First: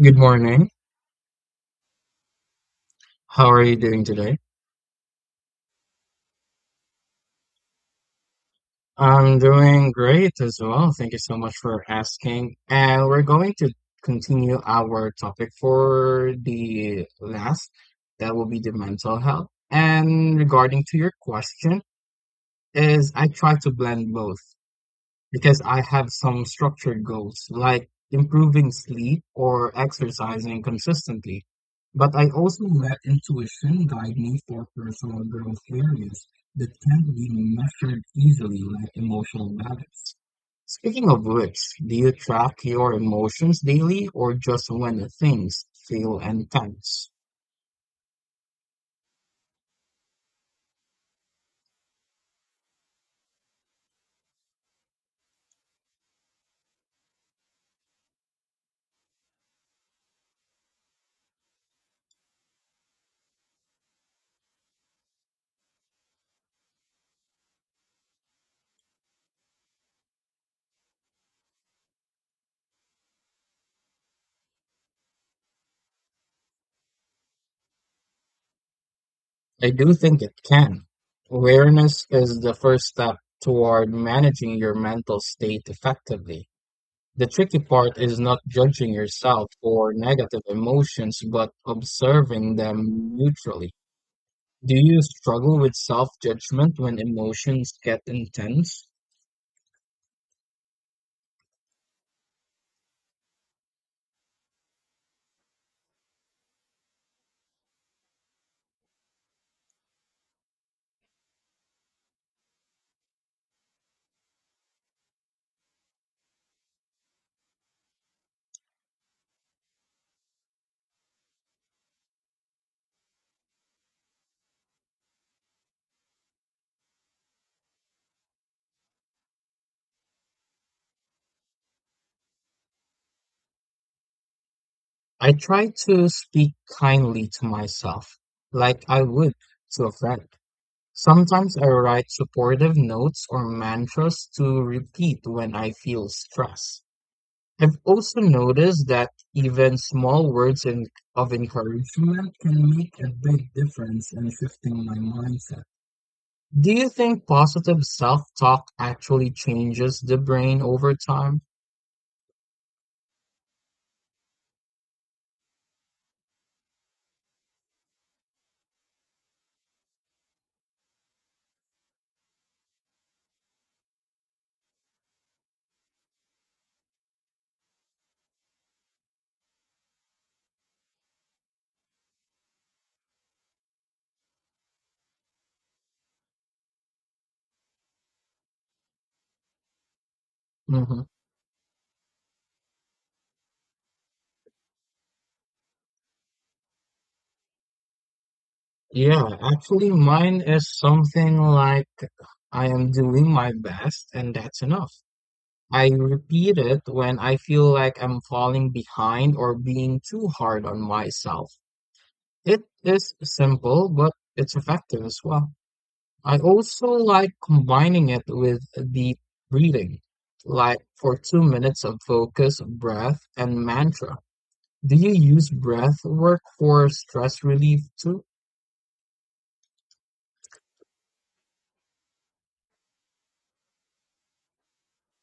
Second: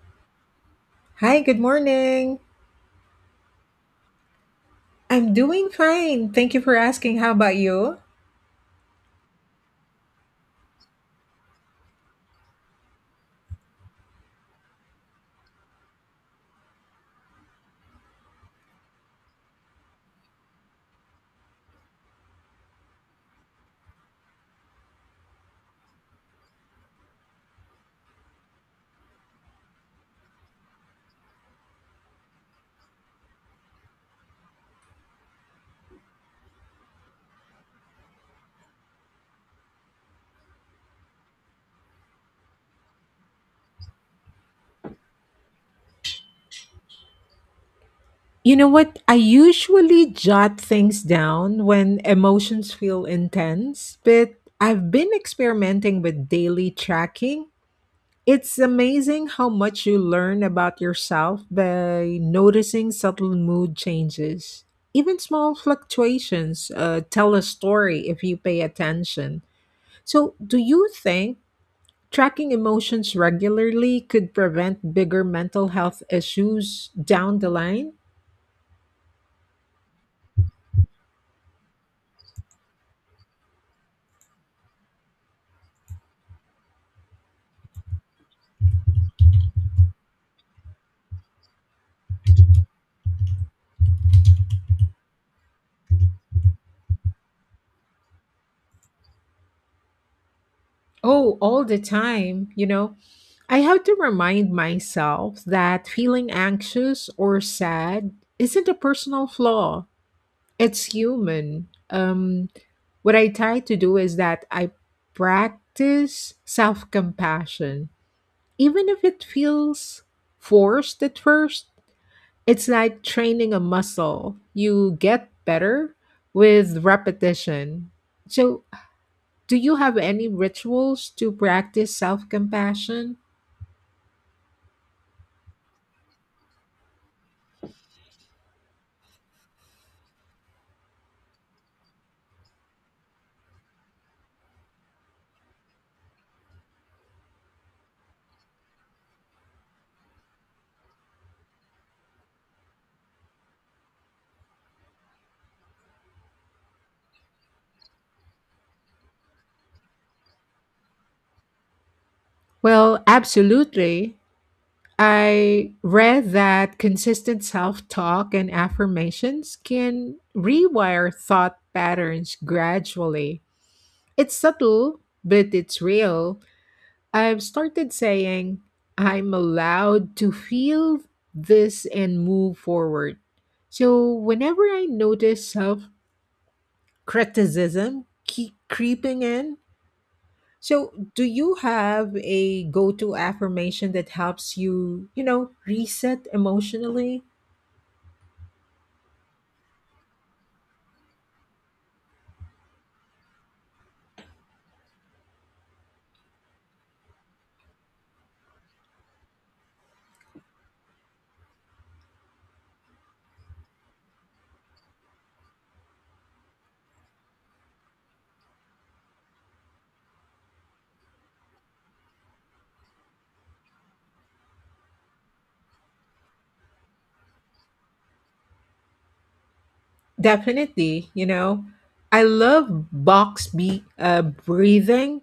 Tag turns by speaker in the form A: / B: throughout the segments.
A: Good morning.
B: Hi, good morning.
A: How are you doing today?
B: I'm doing fine. Thank you for asking. How about you?
A: I'm doing great as well. Thank you so much for asking. And we're going to continue our topic for the last. That will be the mental health. And regarding to your question, is I try to blend both. Because I have some structured goals, like improving sleep or exercising consistently. But I also let intuition guide me for personal growth areas that can't be measured easily, like emotional balance. Speaking of which, do you track your emotions daily or just when things feel intense?
B: You know what? I usually jot things down when emotions feel intense, but I've been experimenting with daily tracking. It's amazing how much you learn about yourself by noticing subtle mood changes. Even small fluctuations tell a story if you pay attention. So, do you think tracking emotions regularly could prevent bigger mental health issues down the line?
A: I do think it can. Awareness is the first step toward managing your mental state effectively. The tricky part is not judging yourself for negative emotions, but observing them neutrally. Do you struggle with self-judgment when emotions get intense?
B: Oh, all the time, you know. I have to remind myself that feeling anxious or sad isn't a personal flaw. It's human. What I try to do is that I practice self compassion, even if it feels forced at first. It's like training a muscle. You get better with repetition. So, do you have any rituals to practice self compassion?
A: I try to speak kindly to myself, like I would to a friend. Sometimes I write supportive notes or mantras to repeat when I feel stress. I've also noticed that even small of encouragement can make a big difference in shifting my mindset. Do you think positive self-talk actually changes the brain over time?
B: Well, absolutely. I read that consistent self talk and affirmations can rewire thought patterns gradually. It's subtle, but it's real. I've started saying I'm allowed to feel this and move forward. So whenever I notice self criticism keep creeping in, so
A: Hmm.
B: do you have a go to affirmation that helps you, reset emotionally?
A: Yeah, actually, mine is something like I am doing my best and that's enough. I repeat it when I feel like I'm falling behind or being too hard on myself. It is simple, but it's effective as well. I also like combining it with deep breathing, like for 2 minutes of focus, breath, and mantra. Do you use breath work for stress relief too?
B: Definitely, you know, I love box be breathing,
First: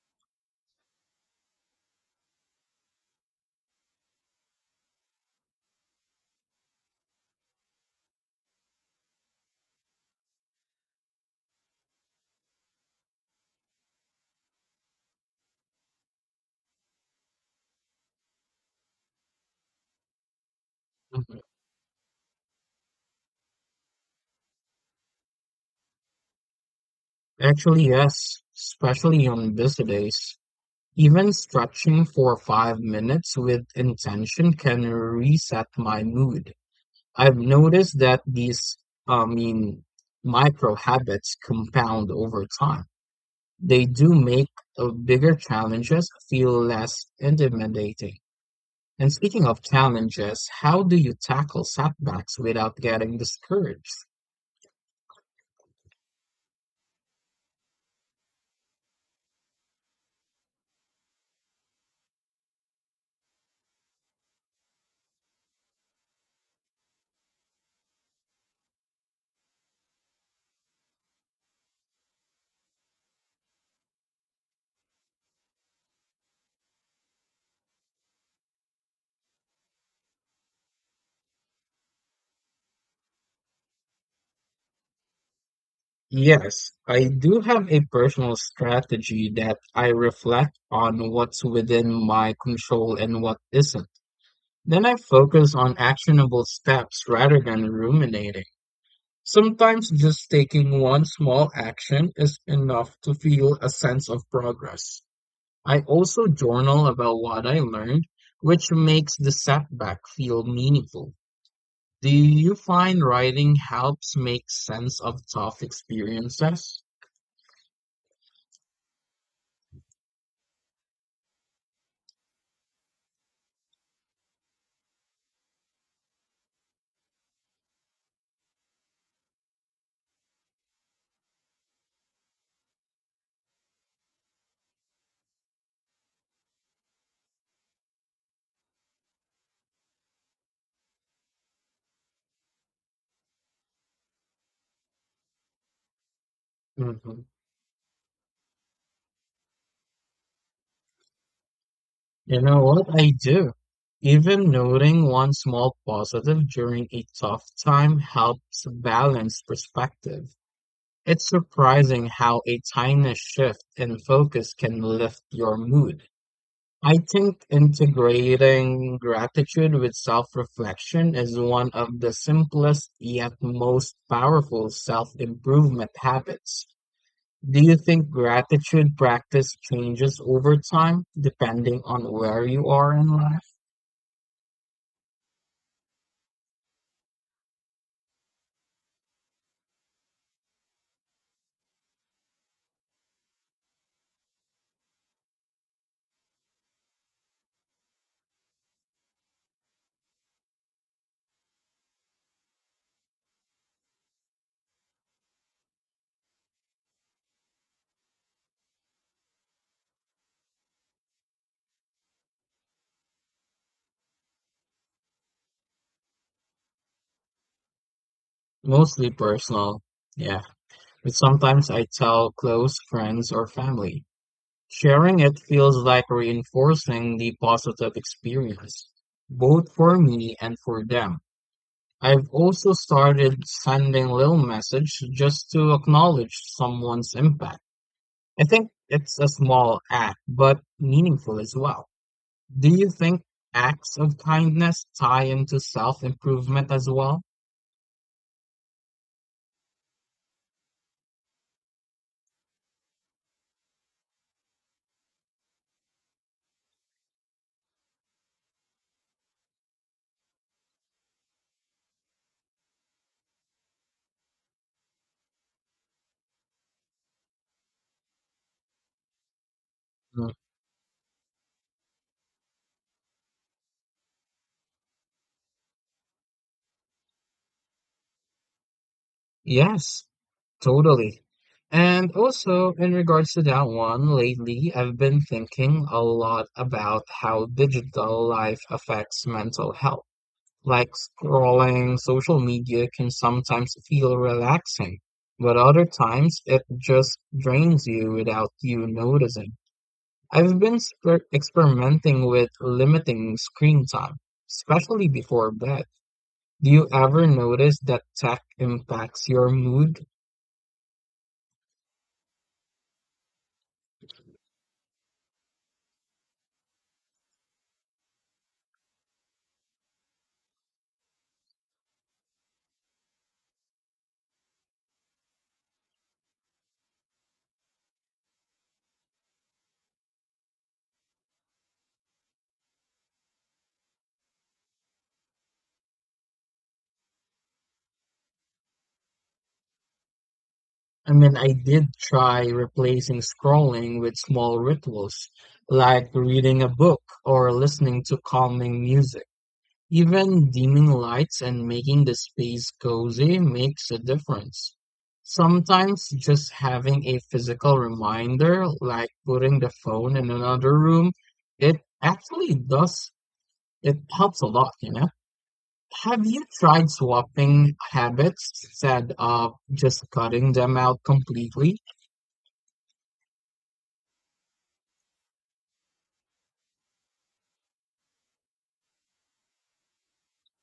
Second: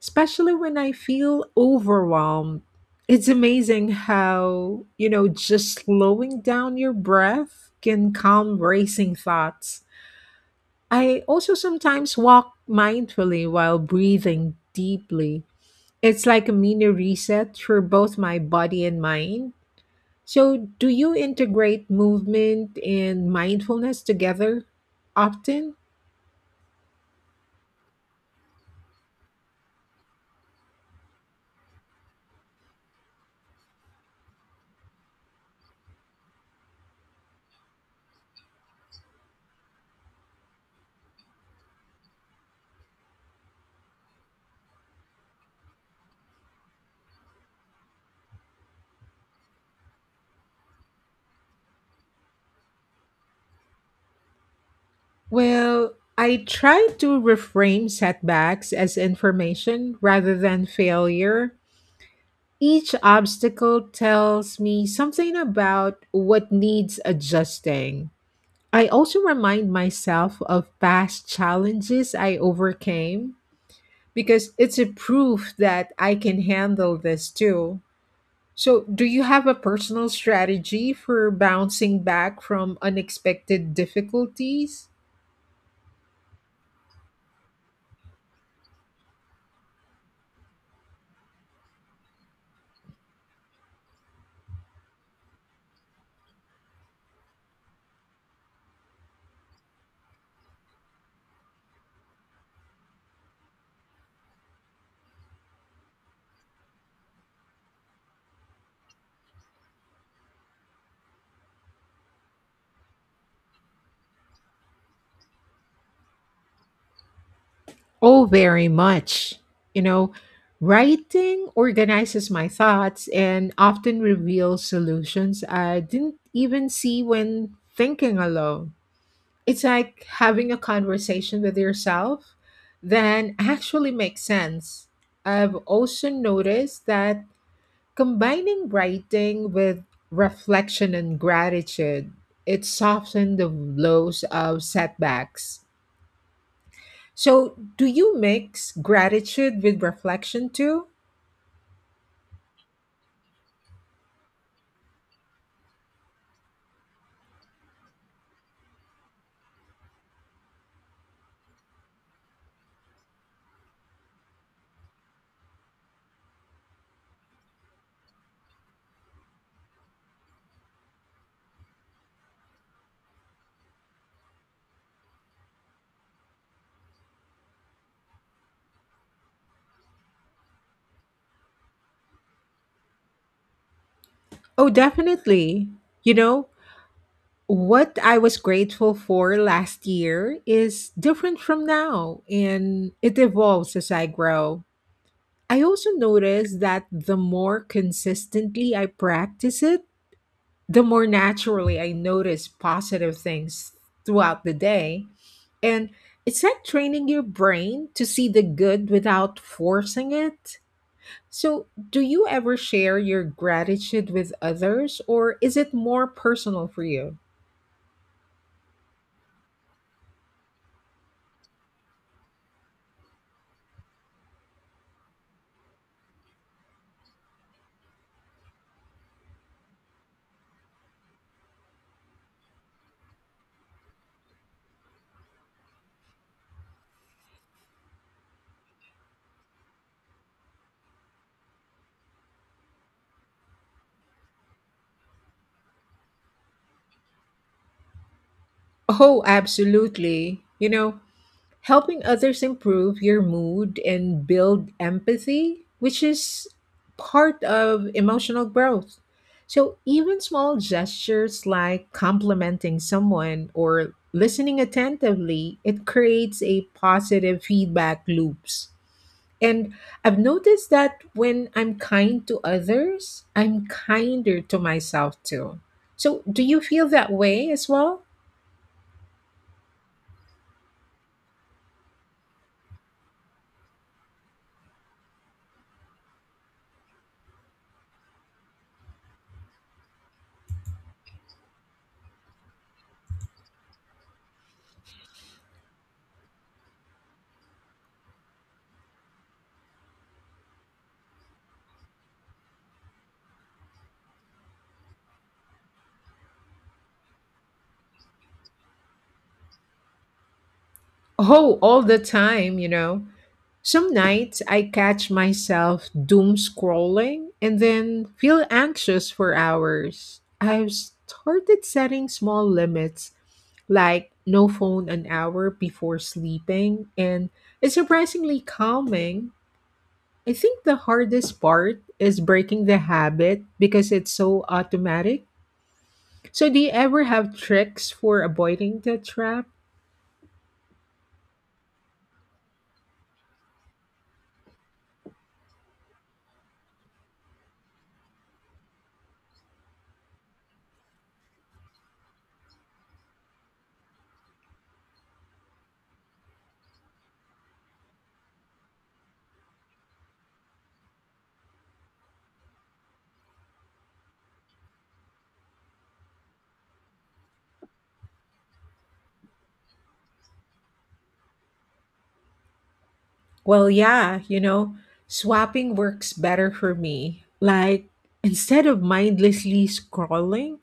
B: especially when I feel overwhelmed. It's amazing how, you know, just slowing down your breath can calm racing thoughts. I also sometimes walk mindfully while breathing deeply. It's like a mini reset for both my body and mind. So, do you
A: Mhm.
B: integrate movement and mindfulness together often?
A: Actually, yes, especially on busy days. Even stretching for 5 minutes with intention can reset my mood. I've noticed that these, I mean, micro habits compound over time. They do make the bigger challenges feel less intimidating. And speaking of challenges, how do you tackle setbacks without getting discouraged?
B: Well, I try to reframe setbacks as information rather than failure. Each obstacle tells me something about what needs adjusting. I also remind myself of past challenges I overcame because it's a proof that I can handle this too. So, do you have a personal strategy for bouncing back from unexpected difficulties?
A: Yes, I do have a personal strategy that I reflect on what's within my control and what isn't. Then I focus on actionable steps rather than ruminating. Sometimes just taking one small action is enough to feel a sense of progress. I also journal about what I learned, which makes the setback feel meaningful. Do you find writing helps make sense of tough experiences?
B: Oh, very much. You know, writing organizes my thoughts and often reveals solutions I didn't even see when thinking alone. It's like having a conversation with yourself then actually makes sense. I've also noticed that combining writing with reflection and gratitude, it softens the blows of setbacks.
A: Mhm.
B: So, do you mix gratitude with reflection too?
A: You know what? I do. Even noting one small positive during a tough time helps balance perspective. It's surprising how a tiny shift in focus can lift your mood. I think integrating gratitude with self-reflection is one of the simplest yet most powerful self-improvement habits. Do you think gratitude practice changes over time depending on where you are in life?
B: Oh, definitely. You know, what I was grateful for last year is different from now, and it evolves as I grow. I also notice that the more consistently I practice it, the more naturally I notice positive things throughout the day. And it's like training your brain to see the good without forcing it. So, do you ever share your gratitude with others, or is it more personal for you?
A: Mostly personal, yeah, but sometimes I tell close friends or family. Sharing it feels like reinforcing the positive experience, both for me and for them. I've also started sending little message just to acknowledge someone's impact. I think it's a small act, but meaningful as well. Do you think acts of kindness tie into self-improvement as well?
B: Oh, absolutely. You know, helping others improve your mood and build empathy, which is part of emotional growth. So, even small gestures like complimenting someone or listening attentively, it creates a positive feedback loops. And I've
A: Mm.
B: noticed that when I'm kind to others, I'm kinder to myself too. So, do you feel that way as well?
A: Yes, totally. And also, in regards to that one, lately I've been thinking a lot about how digital life affects mental health. Like scrolling social media can sometimes feel relaxing, but other times it just drains you without you noticing. I've been experimenting with limiting screen time, especially before bed. Do you ever notice that tech impacts your mood?
B: Oh, all the time, you know. Some nights I catch myself doom scrolling and then feel anxious for hours. I've started setting small limits, like no phone an hour before sleeping, and it's surprisingly calming. I think the hardest part is breaking the habit because it's so automatic. So, do you ever have tricks for avoiding the trap?
A: I mean, I did try replacing scrolling with small rituals, like reading a book or listening to calming music. Even dimming lights and making the space cozy makes a difference. Sometimes just having a physical reminder, like putting the phone in another room, it actually does, it helps a lot, you know? Have you tried swapping habits instead of just cutting them out completely?
B: Well, yeah, you know, swapping works better for me. Like, instead of mindlessly scrolling,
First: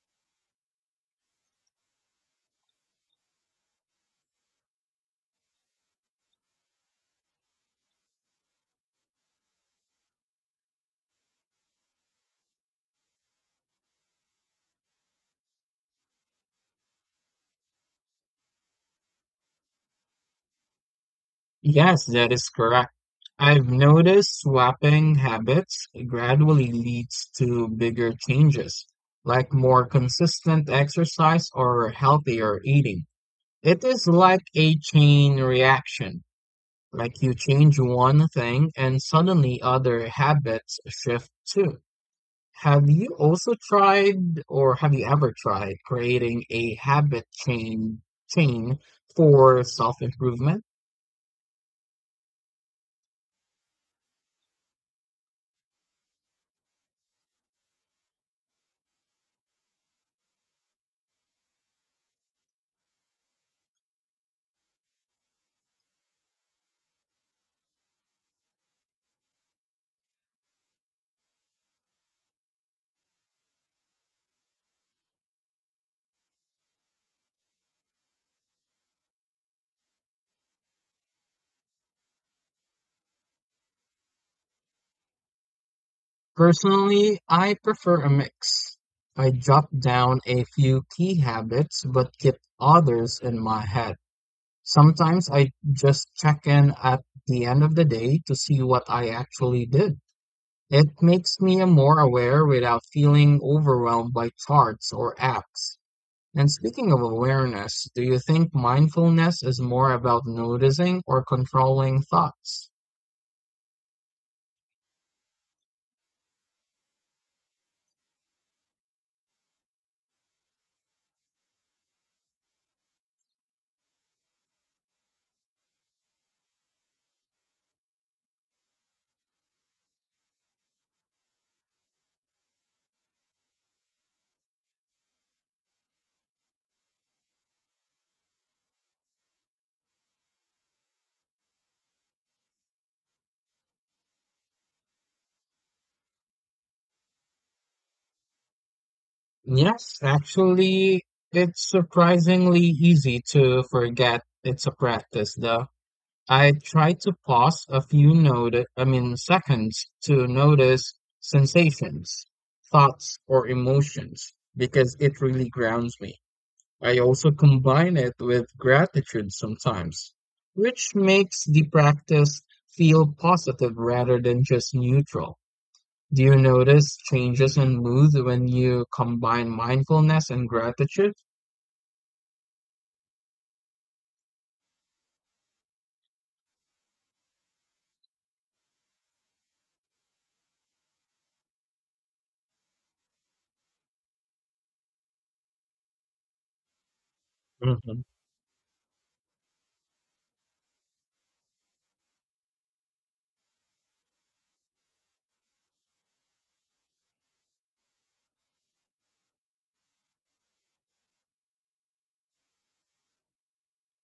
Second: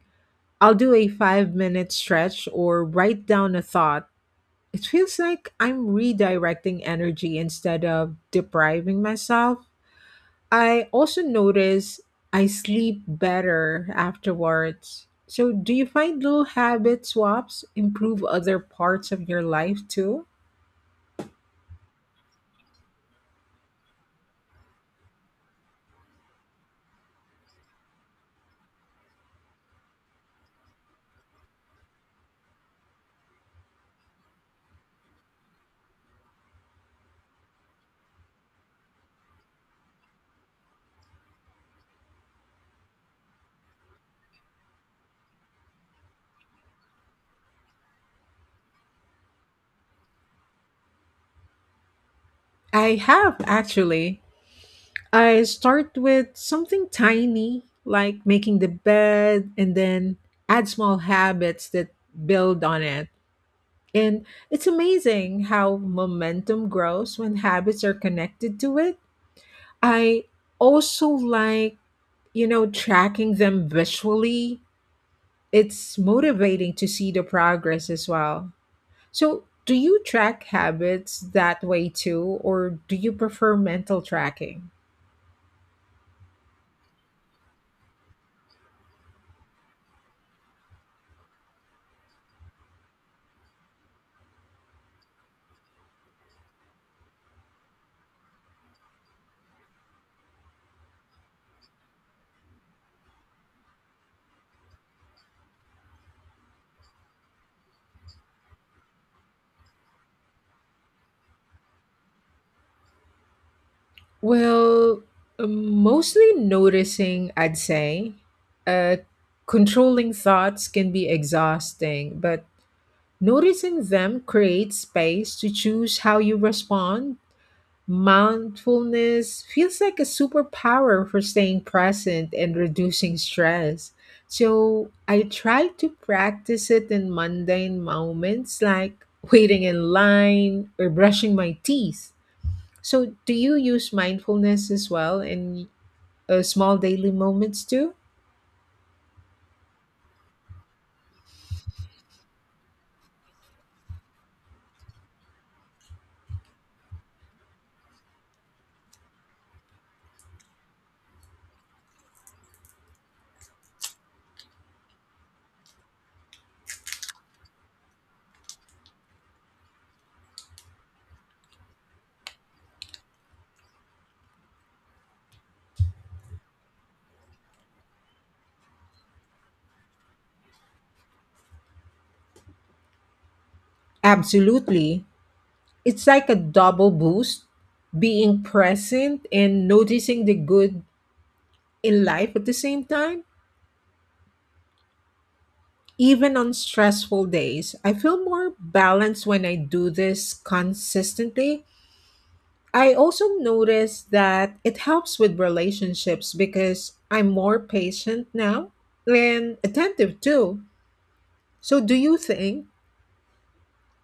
B: I'll do a 5 minute stretch or write down a thought. It feels like I'm redirecting energy instead of depriving myself. I also notice I sleep better afterwards. So, do you find little habit swaps improve other parts of your life too?
A: Yes, that is correct. I've noticed swapping habits gradually leads to bigger changes, like more consistent exercise or healthier eating. It is like a chain reaction, like you change one thing and suddenly other habits shift too. Have you ever tried creating a habit chain for self-improvement?
B: I have actually. I start with something tiny, like making the bed, and then add small habits that build on it. And it's amazing how momentum grows when habits are connected to it. I also like, you know, tracking them visually. It's motivating to see the progress as well. So, do you track habits that way too, or do you prefer mental tracking?
A: Personally, I prefer a mix. I jot down a few key habits but keep others in my head. Sometimes I just check in at the end of the day to see what I actually did. It makes me more aware without feeling overwhelmed by charts or apps. And speaking of awareness, do you think mindfulness is more about noticing or controlling thoughts?
B: Well, mostly noticing, I'd say. Uh, Controlling thoughts can be exhausting, but noticing them creates space to choose how you respond. Mindfulness feels like a superpower for staying present and reducing stress. So I try to practice it in mundane moments like waiting in line or brushing my teeth. So, do you use mindfulness as well in small daily moments too?
A: Yes, actually, it's surprisingly easy to forget it's a practice though. I try to pause a few note, I mean seconds to notice sensations, thoughts, or emotions because it really grounds me. I also combine it with gratitude sometimes, which makes the practice feel positive rather than just neutral. Do you notice changes in mood when you combine mindfulness and gratitude?
B: Absolutely. It's like a double boost being present and noticing the good in life at the same time. Even on stressful days, I
A: Mhm.
B: feel more balanced when I do this consistently. I also notice that it helps with relationships because I'm more patient now and attentive too. So, do you think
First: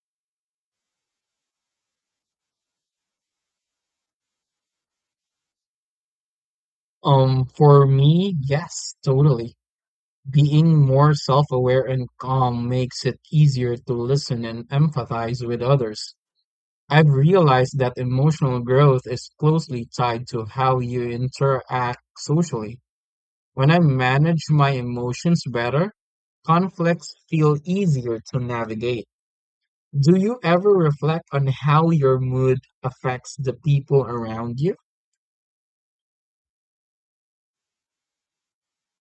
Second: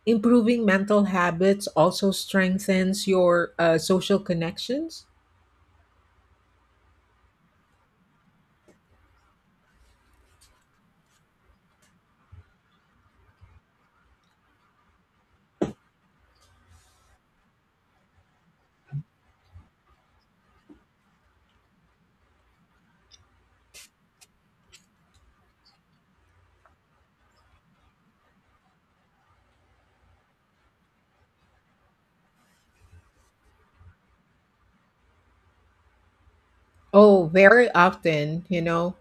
B: improving mental habits also strengthens your social connections?
A: For me, yes, totally. Being more self-aware and calm makes it easier to listen and empathize with others. I've realized that emotional growth is closely tied to how you interact socially. When I manage my emotions better, conflicts feel easier to navigate. Do you ever reflect on how your mood affects the people around you?
B: Oh, very often, you know.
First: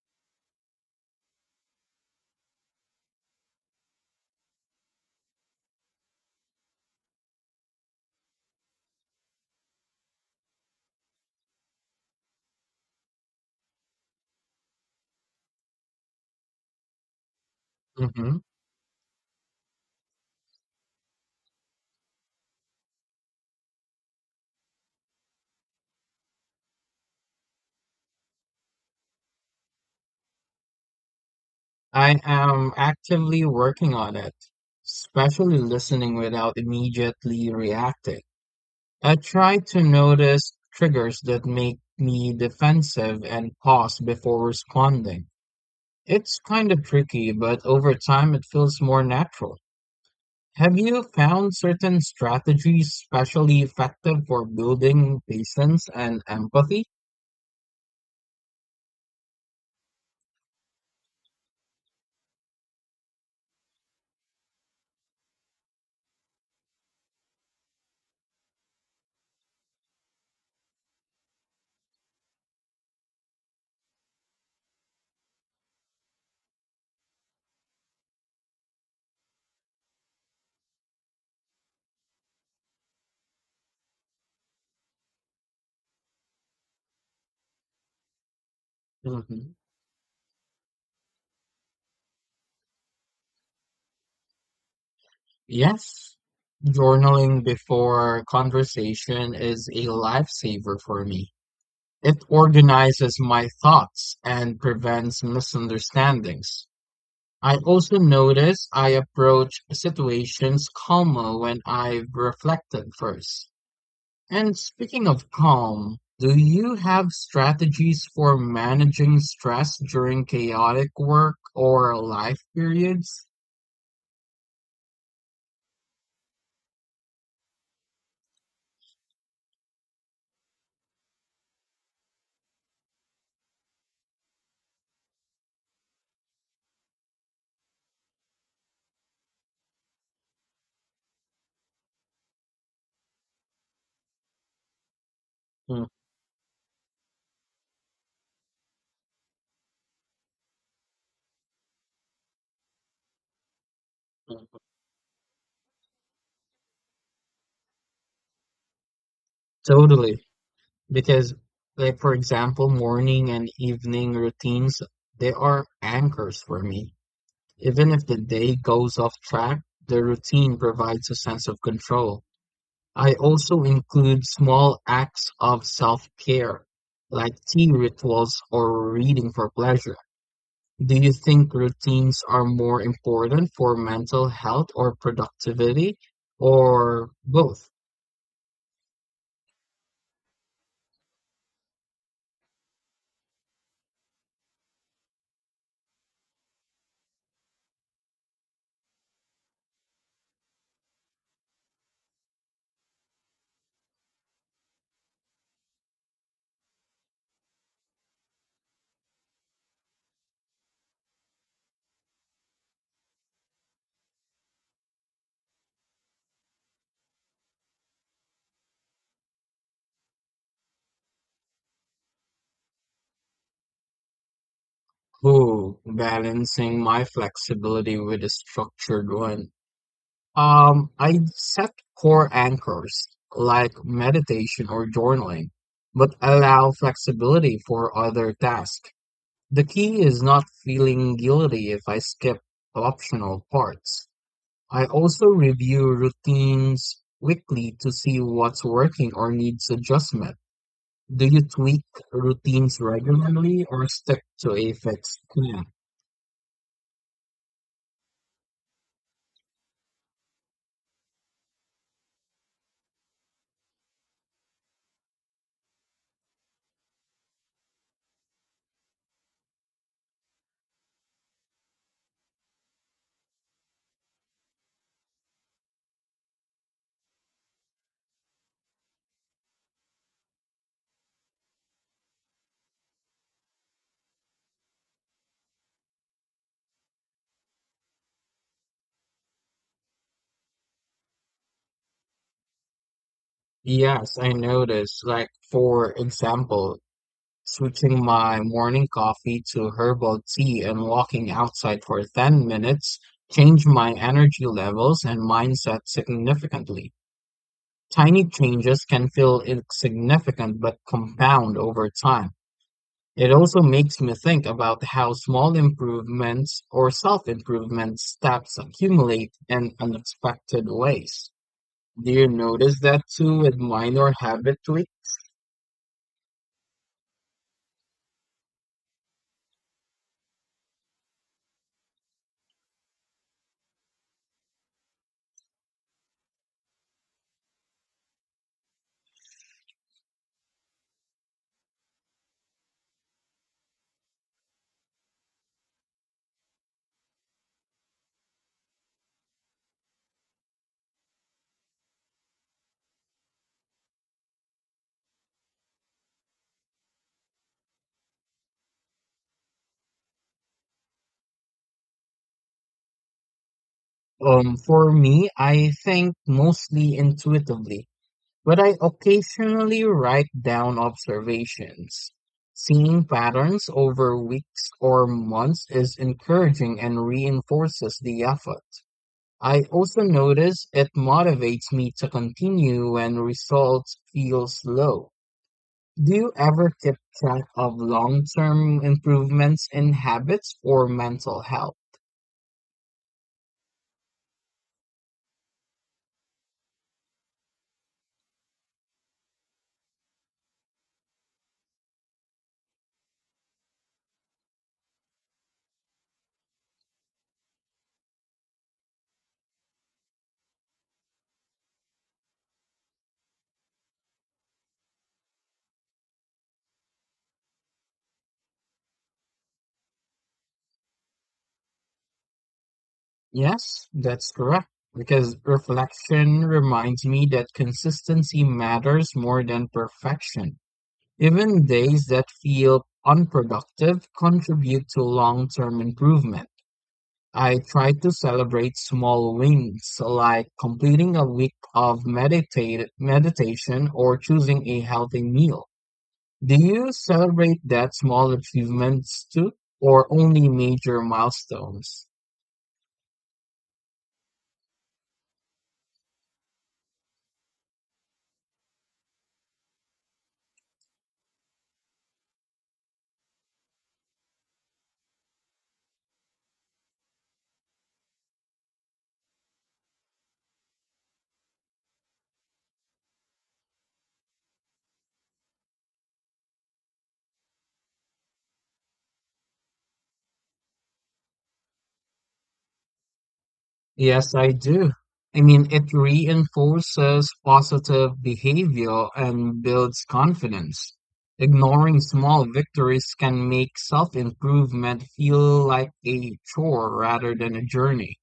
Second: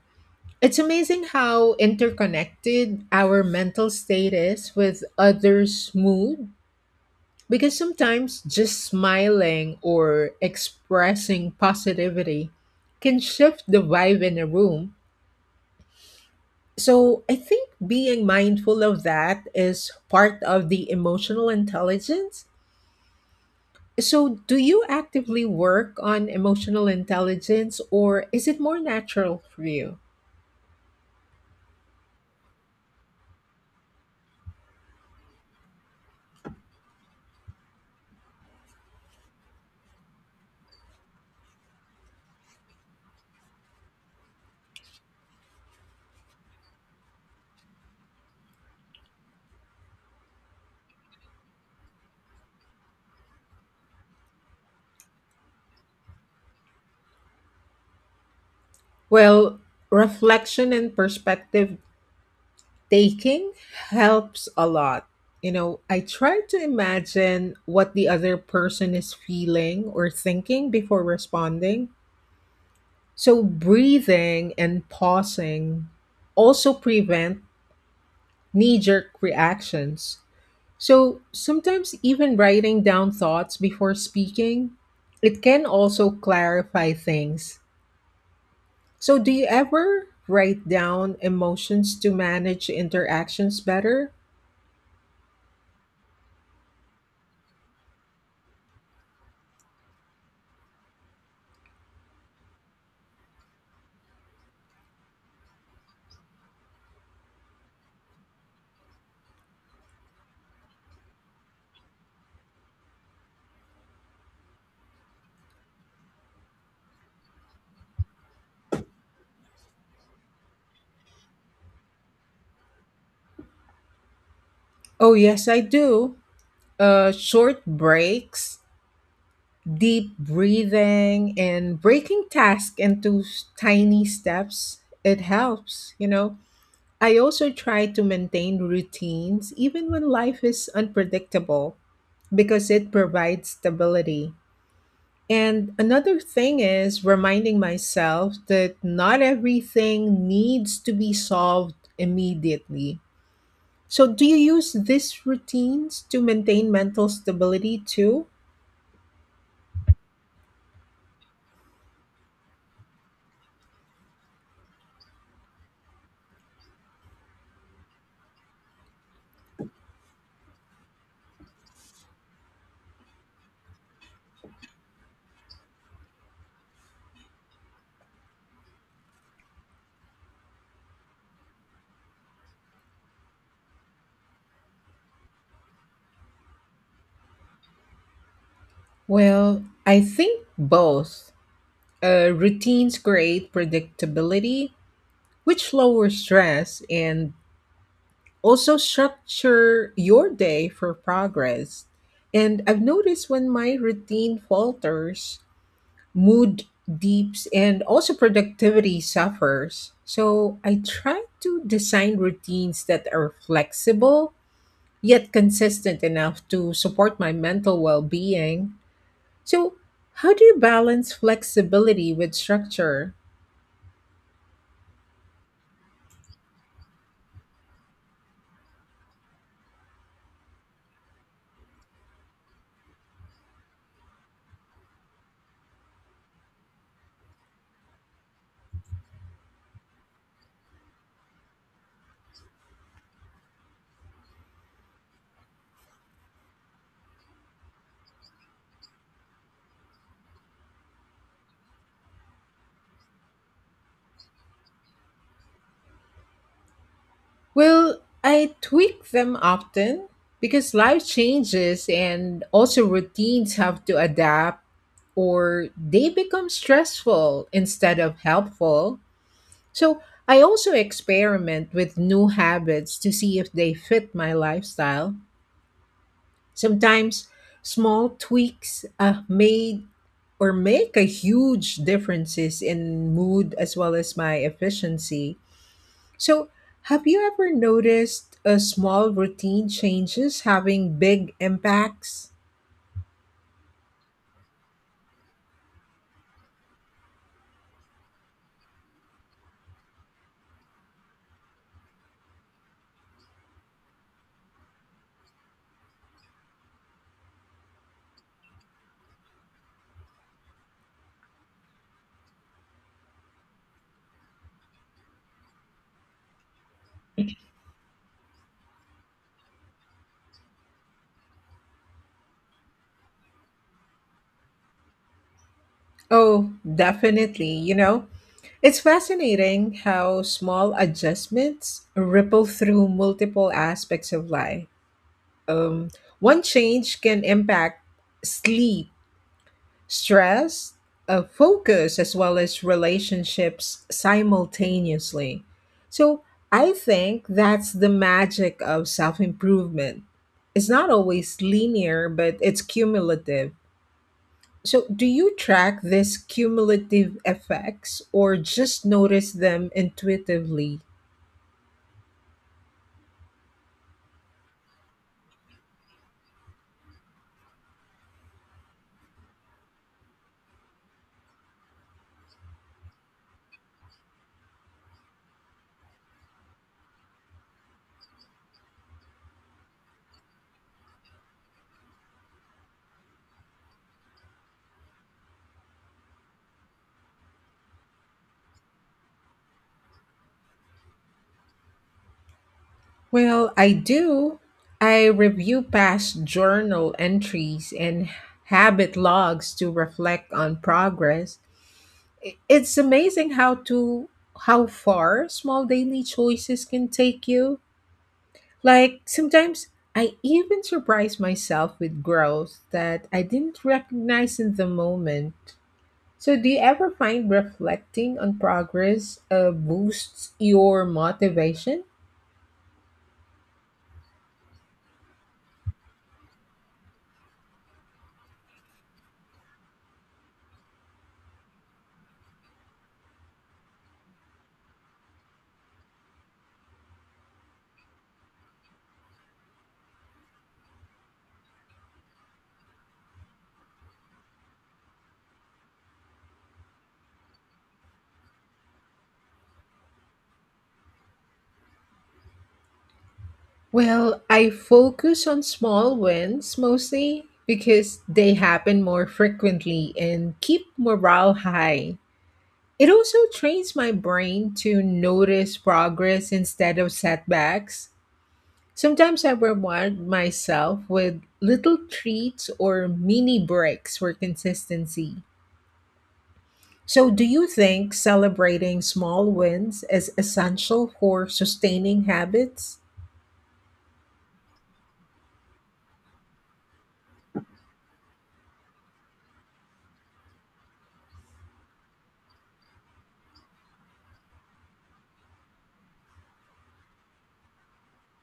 B: It's amazing how interconnected our mental state is with others' mood because sometimes just smiling or expressing positivity can shift the vibe in a room. So I think being
A: Hmm.
B: mindful of that is part of the emotional intelligence. So, do you actively work on emotional intelligence or is it more natural for you?
A: I am actively working on it, especially listening without immediately reacting. I try to notice triggers that make me defensive and pause before responding. It's kind of tricky, but over time it feels more natural. Have you found certain strategies especially effective for building patience and empathy?
B: Well, reflection and perspective taking helps a lot. You know, I try to imagine what the other person is feeling or thinking before responding. So, breathing and pausing also prevent knee jerk reactions. So sometimes, even writing down thoughts before speaking, it can also clarify things. So, do you
A: Mhm.
B: ever write down emotions to manage interactions better?
A: Yes, journaling before conversation is a lifesaver for me. It organizes my thoughts and prevents misunderstandings. I also notice I approach situations calmer when I've reflected first. And speaking of calm, do you have strategies for managing stress during chaotic work or life periods?
B: Oh, yes, I do. Short breaks, deep breathing, and breaking tasks into tiny steps, it helps, you know. I also try to maintain routines even when life is unpredictable, because it provides stability. And
A: Mm.
B: another thing is reminding myself that not everything needs to be solved immediately. So, do you use these routines to maintain mental stability too?
A: Totally. Because like for example morning and evening routines, they are anchors for me. Even if the day goes off track, the routine provides a sense of control. I also include small acts of self-care, like tea rituals or reading for pleasure. Do you think routines are more important for mental health or productivity, or both?
B: Well, I think both. Routines create predictability, which lowers stress and also structure your day for progress. And I've noticed when my routine falters, mood deeps and also productivity suffers. So I try to design routines that are flexible yet consistent enough to support my mental well being. So, how do you balance flexibility with structure?
A: Oh, balancing my flexibility with a structured one. I set core anchors like meditation or journaling, but allow flexibility for other tasks. The key is not feeling guilty if I skip optional parts. I also review routines weekly to see what's working or needs adjustment. Do you tweak routines regularly or stick to a fixed plan?
B: Well, I tweak them often because life changes and also routines have to adapt or they become stressful instead of helpful. So I also experiment with new habits to see if they fit my lifestyle. Sometimes small tweaks made or make a huge differences in mood as well as my efficiency. So have you ever noticed a small routine changes having big impacts?
A: Yes, I noticed. Like, for example, switching my morning coffee to herbal tea and walking outside for 10 minutes changed my energy levels and mindset significantly. Tiny changes can feel insignificant but compound over time. It also makes me think about how small improvements or self-improvement steps accumulate in unexpected ways. Do you notice that too with minor habit tweaks?
B: Oh, definitely, you know. It's fascinating how small adjustments ripple through multiple aspects of life. um, One change can impact sleep, stress, focus, as well as relationships simultaneously. So I think that's the magic of self improvement. It's not always linear, but it's cumulative. So, do you track these cumulative effects or just notice them intuitively?
A: For me, I think mostly intuitively, but I occasionally write down observations. Seeing patterns over weeks or months is encouraging and reinforces the effort. I also notice it motivates me to continue when results feel slow. Do you ever keep track of long-term improvements in habits or mental health?
B: Well, I do. I review past journal entries and habit logs to reflect on progress. It's amazing how far small daily choices can take you. Like sometimes I even surprise myself with growth that I didn't recognize in the moment. So do you ever find reflecting on progress boosts your motivation?
A: Yes, that's correct. Because reflection reminds me that consistency matters more than perfection. Even days that feel unproductive contribute to long term improvement. I try to celebrate small wins, like completing a week of meditation or choosing a healthy meal. Do you celebrate that small achievements too, or only major milestones?
B: Well, I focus on small wins mostly because they happen more frequently and keep morale high. It also trains my brain to notice progress instead of setbacks. Sometimes I reward myself with little treats or mini breaks for consistency. So, do you think celebrating small wins is essential for sustaining habits?
A: Yes, I do. I mean, it reinforces positive behavior and builds confidence. Ignoring small victories can make self-improvement feel like a chore rather than a journey.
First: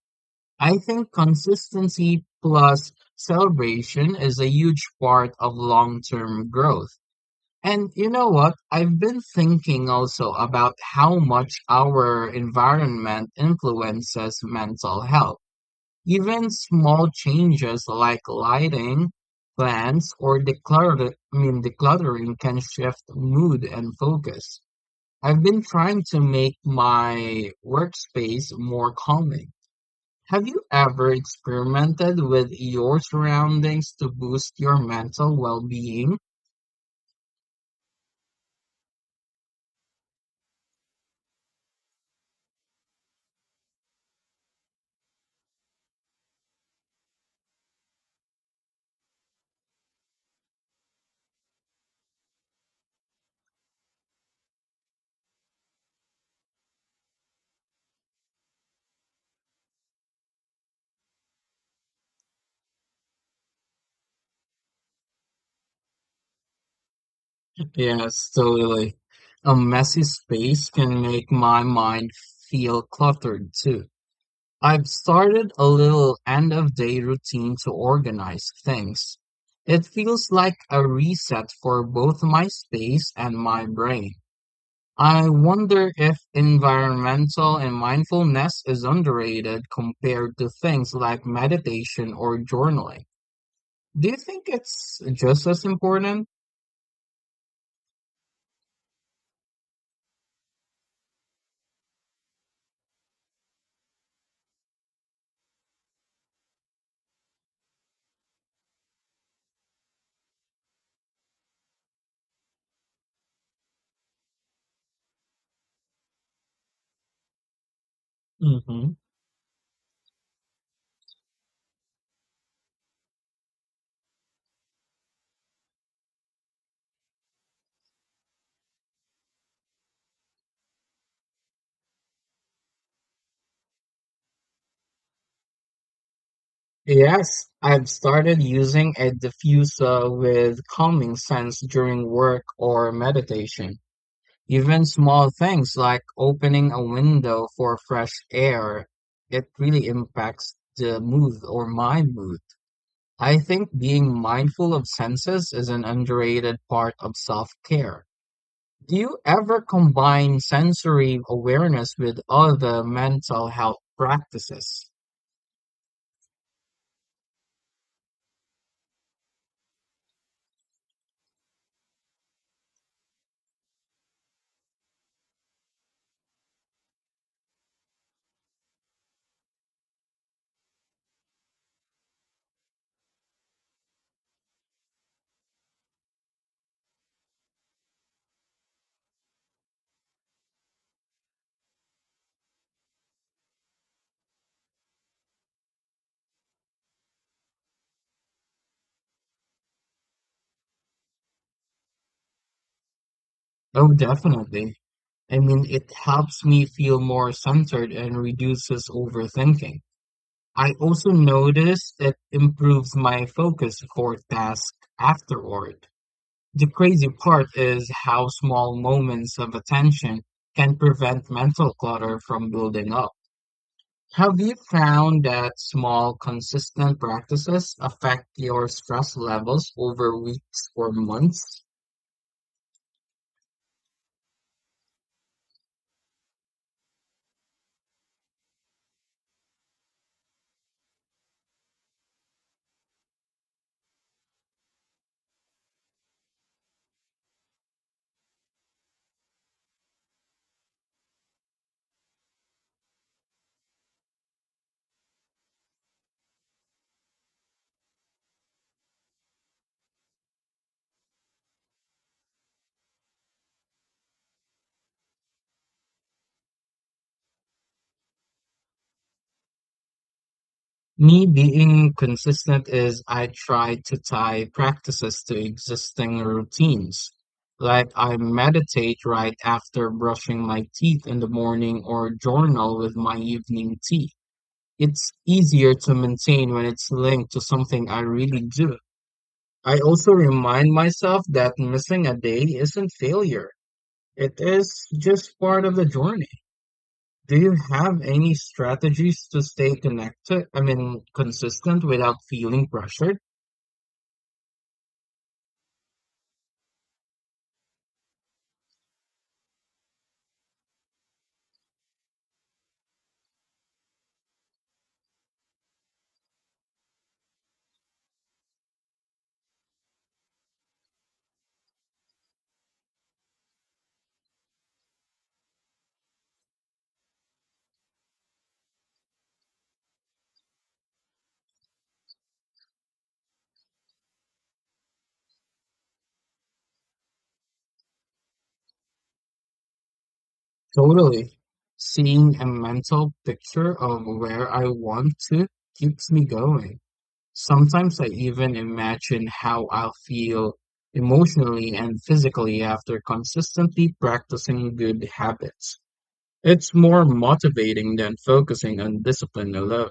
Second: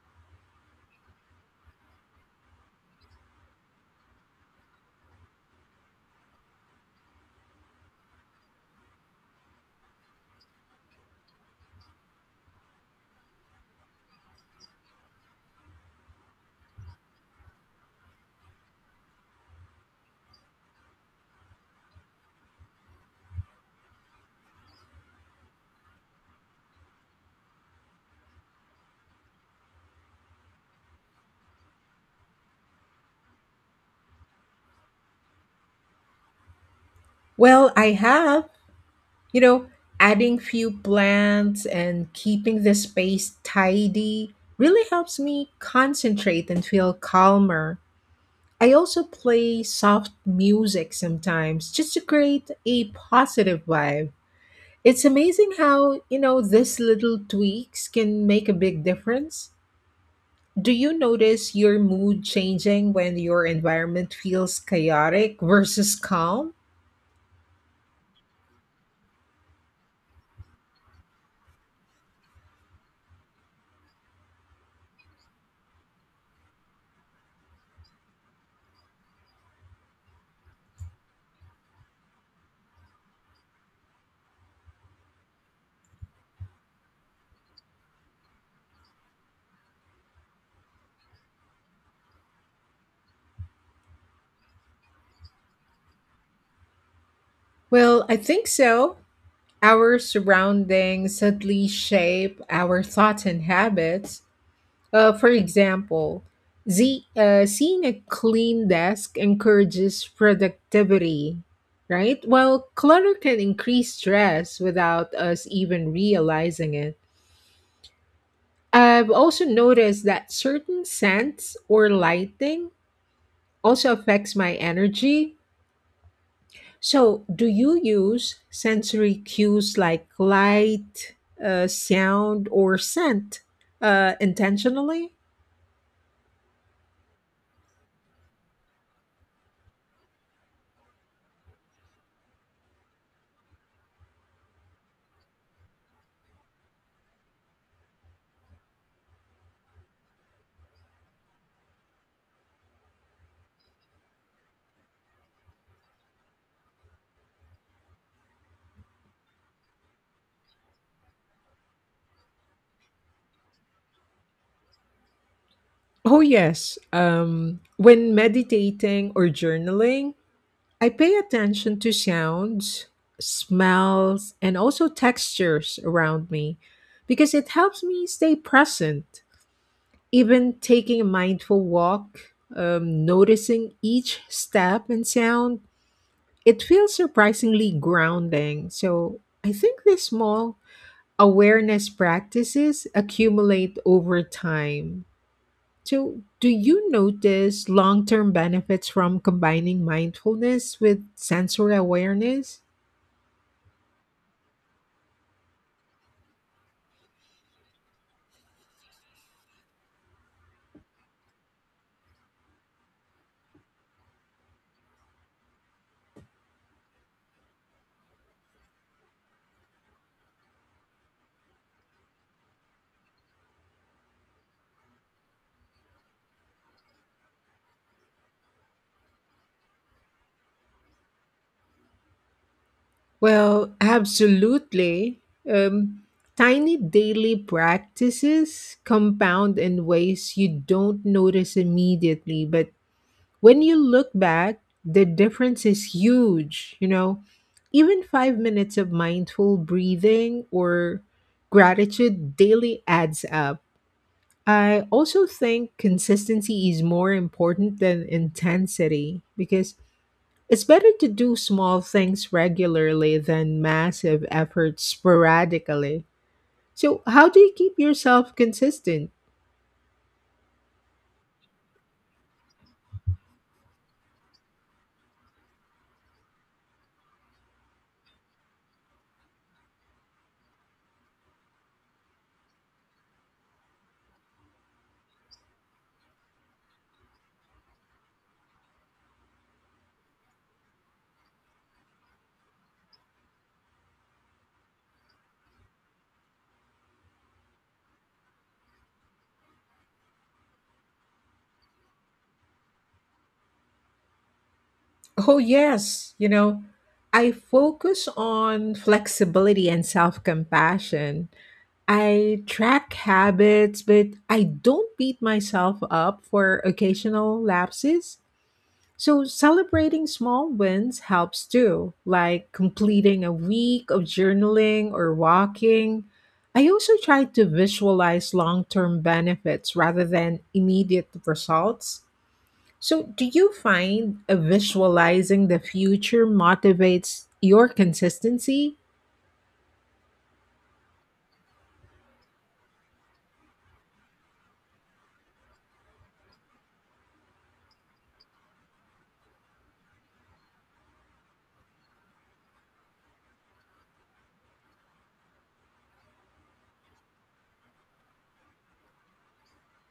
A: I think consistency plus celebration is a huge part of long-term growth. And you know what? I've been thinking also about how much our environment influences mental health. Even small changes like lighting, plants, or decluttering can shift mood and focus. I've been trying to make my workspace more calming. Have you ever experimented with your surroundings to boost your mental well-being?
B: Well, I have. You know, adding few plants and keeping the space tidy really helps me concentrate and feel calmer. I also play soft music sometimes just to create a positive vibe. It's amazing how, you know, these little tweaks can make a big difference. Do you notice your mood changing when your environment feels chaotic versus calm?
A: Yes, totally. A messy space can make my mind feel cluttered too. I've started a little end of day routine to organize things. It feels like a reset for both my space and my brain. I wonder if environmental and mindfulness is underrated compared to things like meditation or journaling. Do you think it's just as important?
B: Well, I think so. Our surroundings subtly shape our thoughts and habits. For example, z seeing a clean desk encourages productivity, right? While clutter can increase stress without us even realizing it.
A: Hmm.
B: I've also noticed that certain scents or lighting also affects my energy. So, do you use sensory cues like light, sound, or scent intentionally?
A: Yes, I've started using a diffuser with calming scents during work or meditation. Even small things like opening a window for fresh air, it really impacts the mood or my mood. I think being mindful of senses is an underrated part of self-care. Do you ever combine sensory awareness with other mental health practices?
B: Oh, yes. When meditating or journaling, I pay attention to sounds, smells, and also textures around me because it helps me stay present. Even taking a mindful walk, noticing each step and sound, it feels surprisingly grounding. So I think these small awareness practices accumulate over time. So, do you notice long term benefits from combining mindfulness with sensory awareness?
A: Oh, definitely. I mean, it helps me feel more centered and reduces overthinking. I also notice it improves my focus for tasks afterward. The crazy part is how small moments of attention can prevent mental clutter from building up. Have you found that small, consistent practices affect your stress levels over weeks or months?
B: Well, absolutely. Um, Tiny daily practices compound in ways you don't notice immediately, but when you look back, the difference is huge. You know, even 5 minutes of mindful breathing or gratitude daily adds up. I also think consistency is more important than intensity because it's better to do small things regularly than massive efforts sporadically. So, how do you keep yourself consistent?
A: Me being consistent is I try to tie practices to existing routines. Like I meditate right after brushing my teeth in the morning or journal with my evening tea. It's easier to maintain when it's linked to something I really do. I also remind myself that missing a day isn't failure. It is just part of the journey. Do you have any strategies to stay consistent without feeling pressured?
B: Oh, yes. You know, I focus on flexibility and self compassion. I track habits, but I don't beat myself up for occasional lapses. So, celebrating small wins helps too, like completing a week of journaling or walking. I also try to visualize long term benefits rather than immediate results. So, do you find visualizing the future motivates your consistency?
A: Totally. Seeing a mental picture of where I want to keeps me going. Sometimes I even imagine how I'll feel emotionally and physically after consistently practicing good habits. It's more motivating than focusing on discipline alone.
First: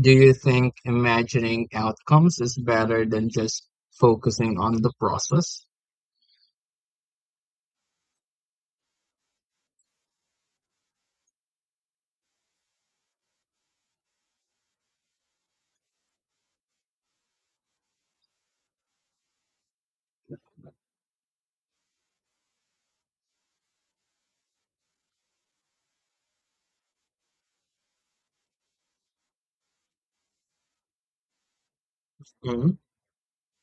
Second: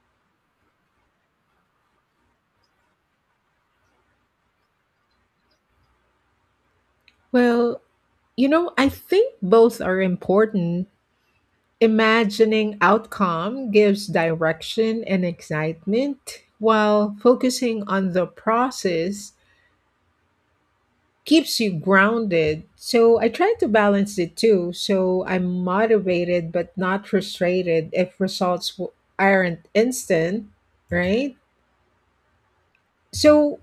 A: Do you think imagining outcomes is better than just focusing on the process?
B: Well, you know, I think both are important. Imagining outcome gives direction and excitement, while focusing on the process keeps you grounded. So I try to balance the two so I'm motivated but not frustrated if results aren't instant, right?
A: Mhm.
B: So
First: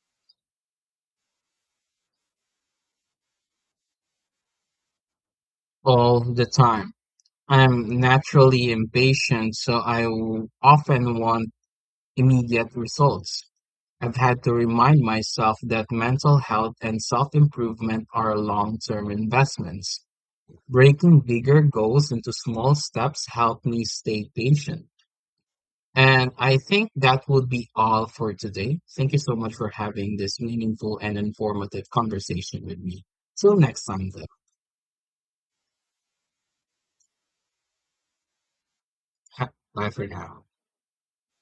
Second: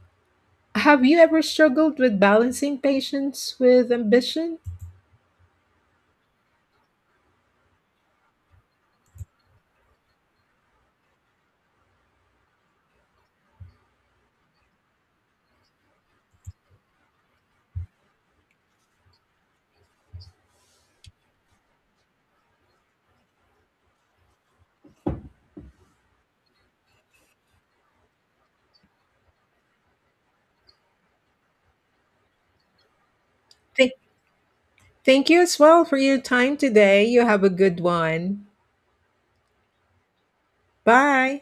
B: have you ever struggled with balancing patience with ambition?
A: All the time. I'm naturally impatient, so I often want immediate results. I've had to remind myself that mental health and self improvement are long term investments. Breaking bigger goals into small steps help me stay patient. And I think that would be all for today. Thank you so much for having this meaningful and informative conversation with me. Till next
B: Thank
A: time, though.
B: thank you as well for your time today. You have a good one.
A: Bye for now.
B: Bye.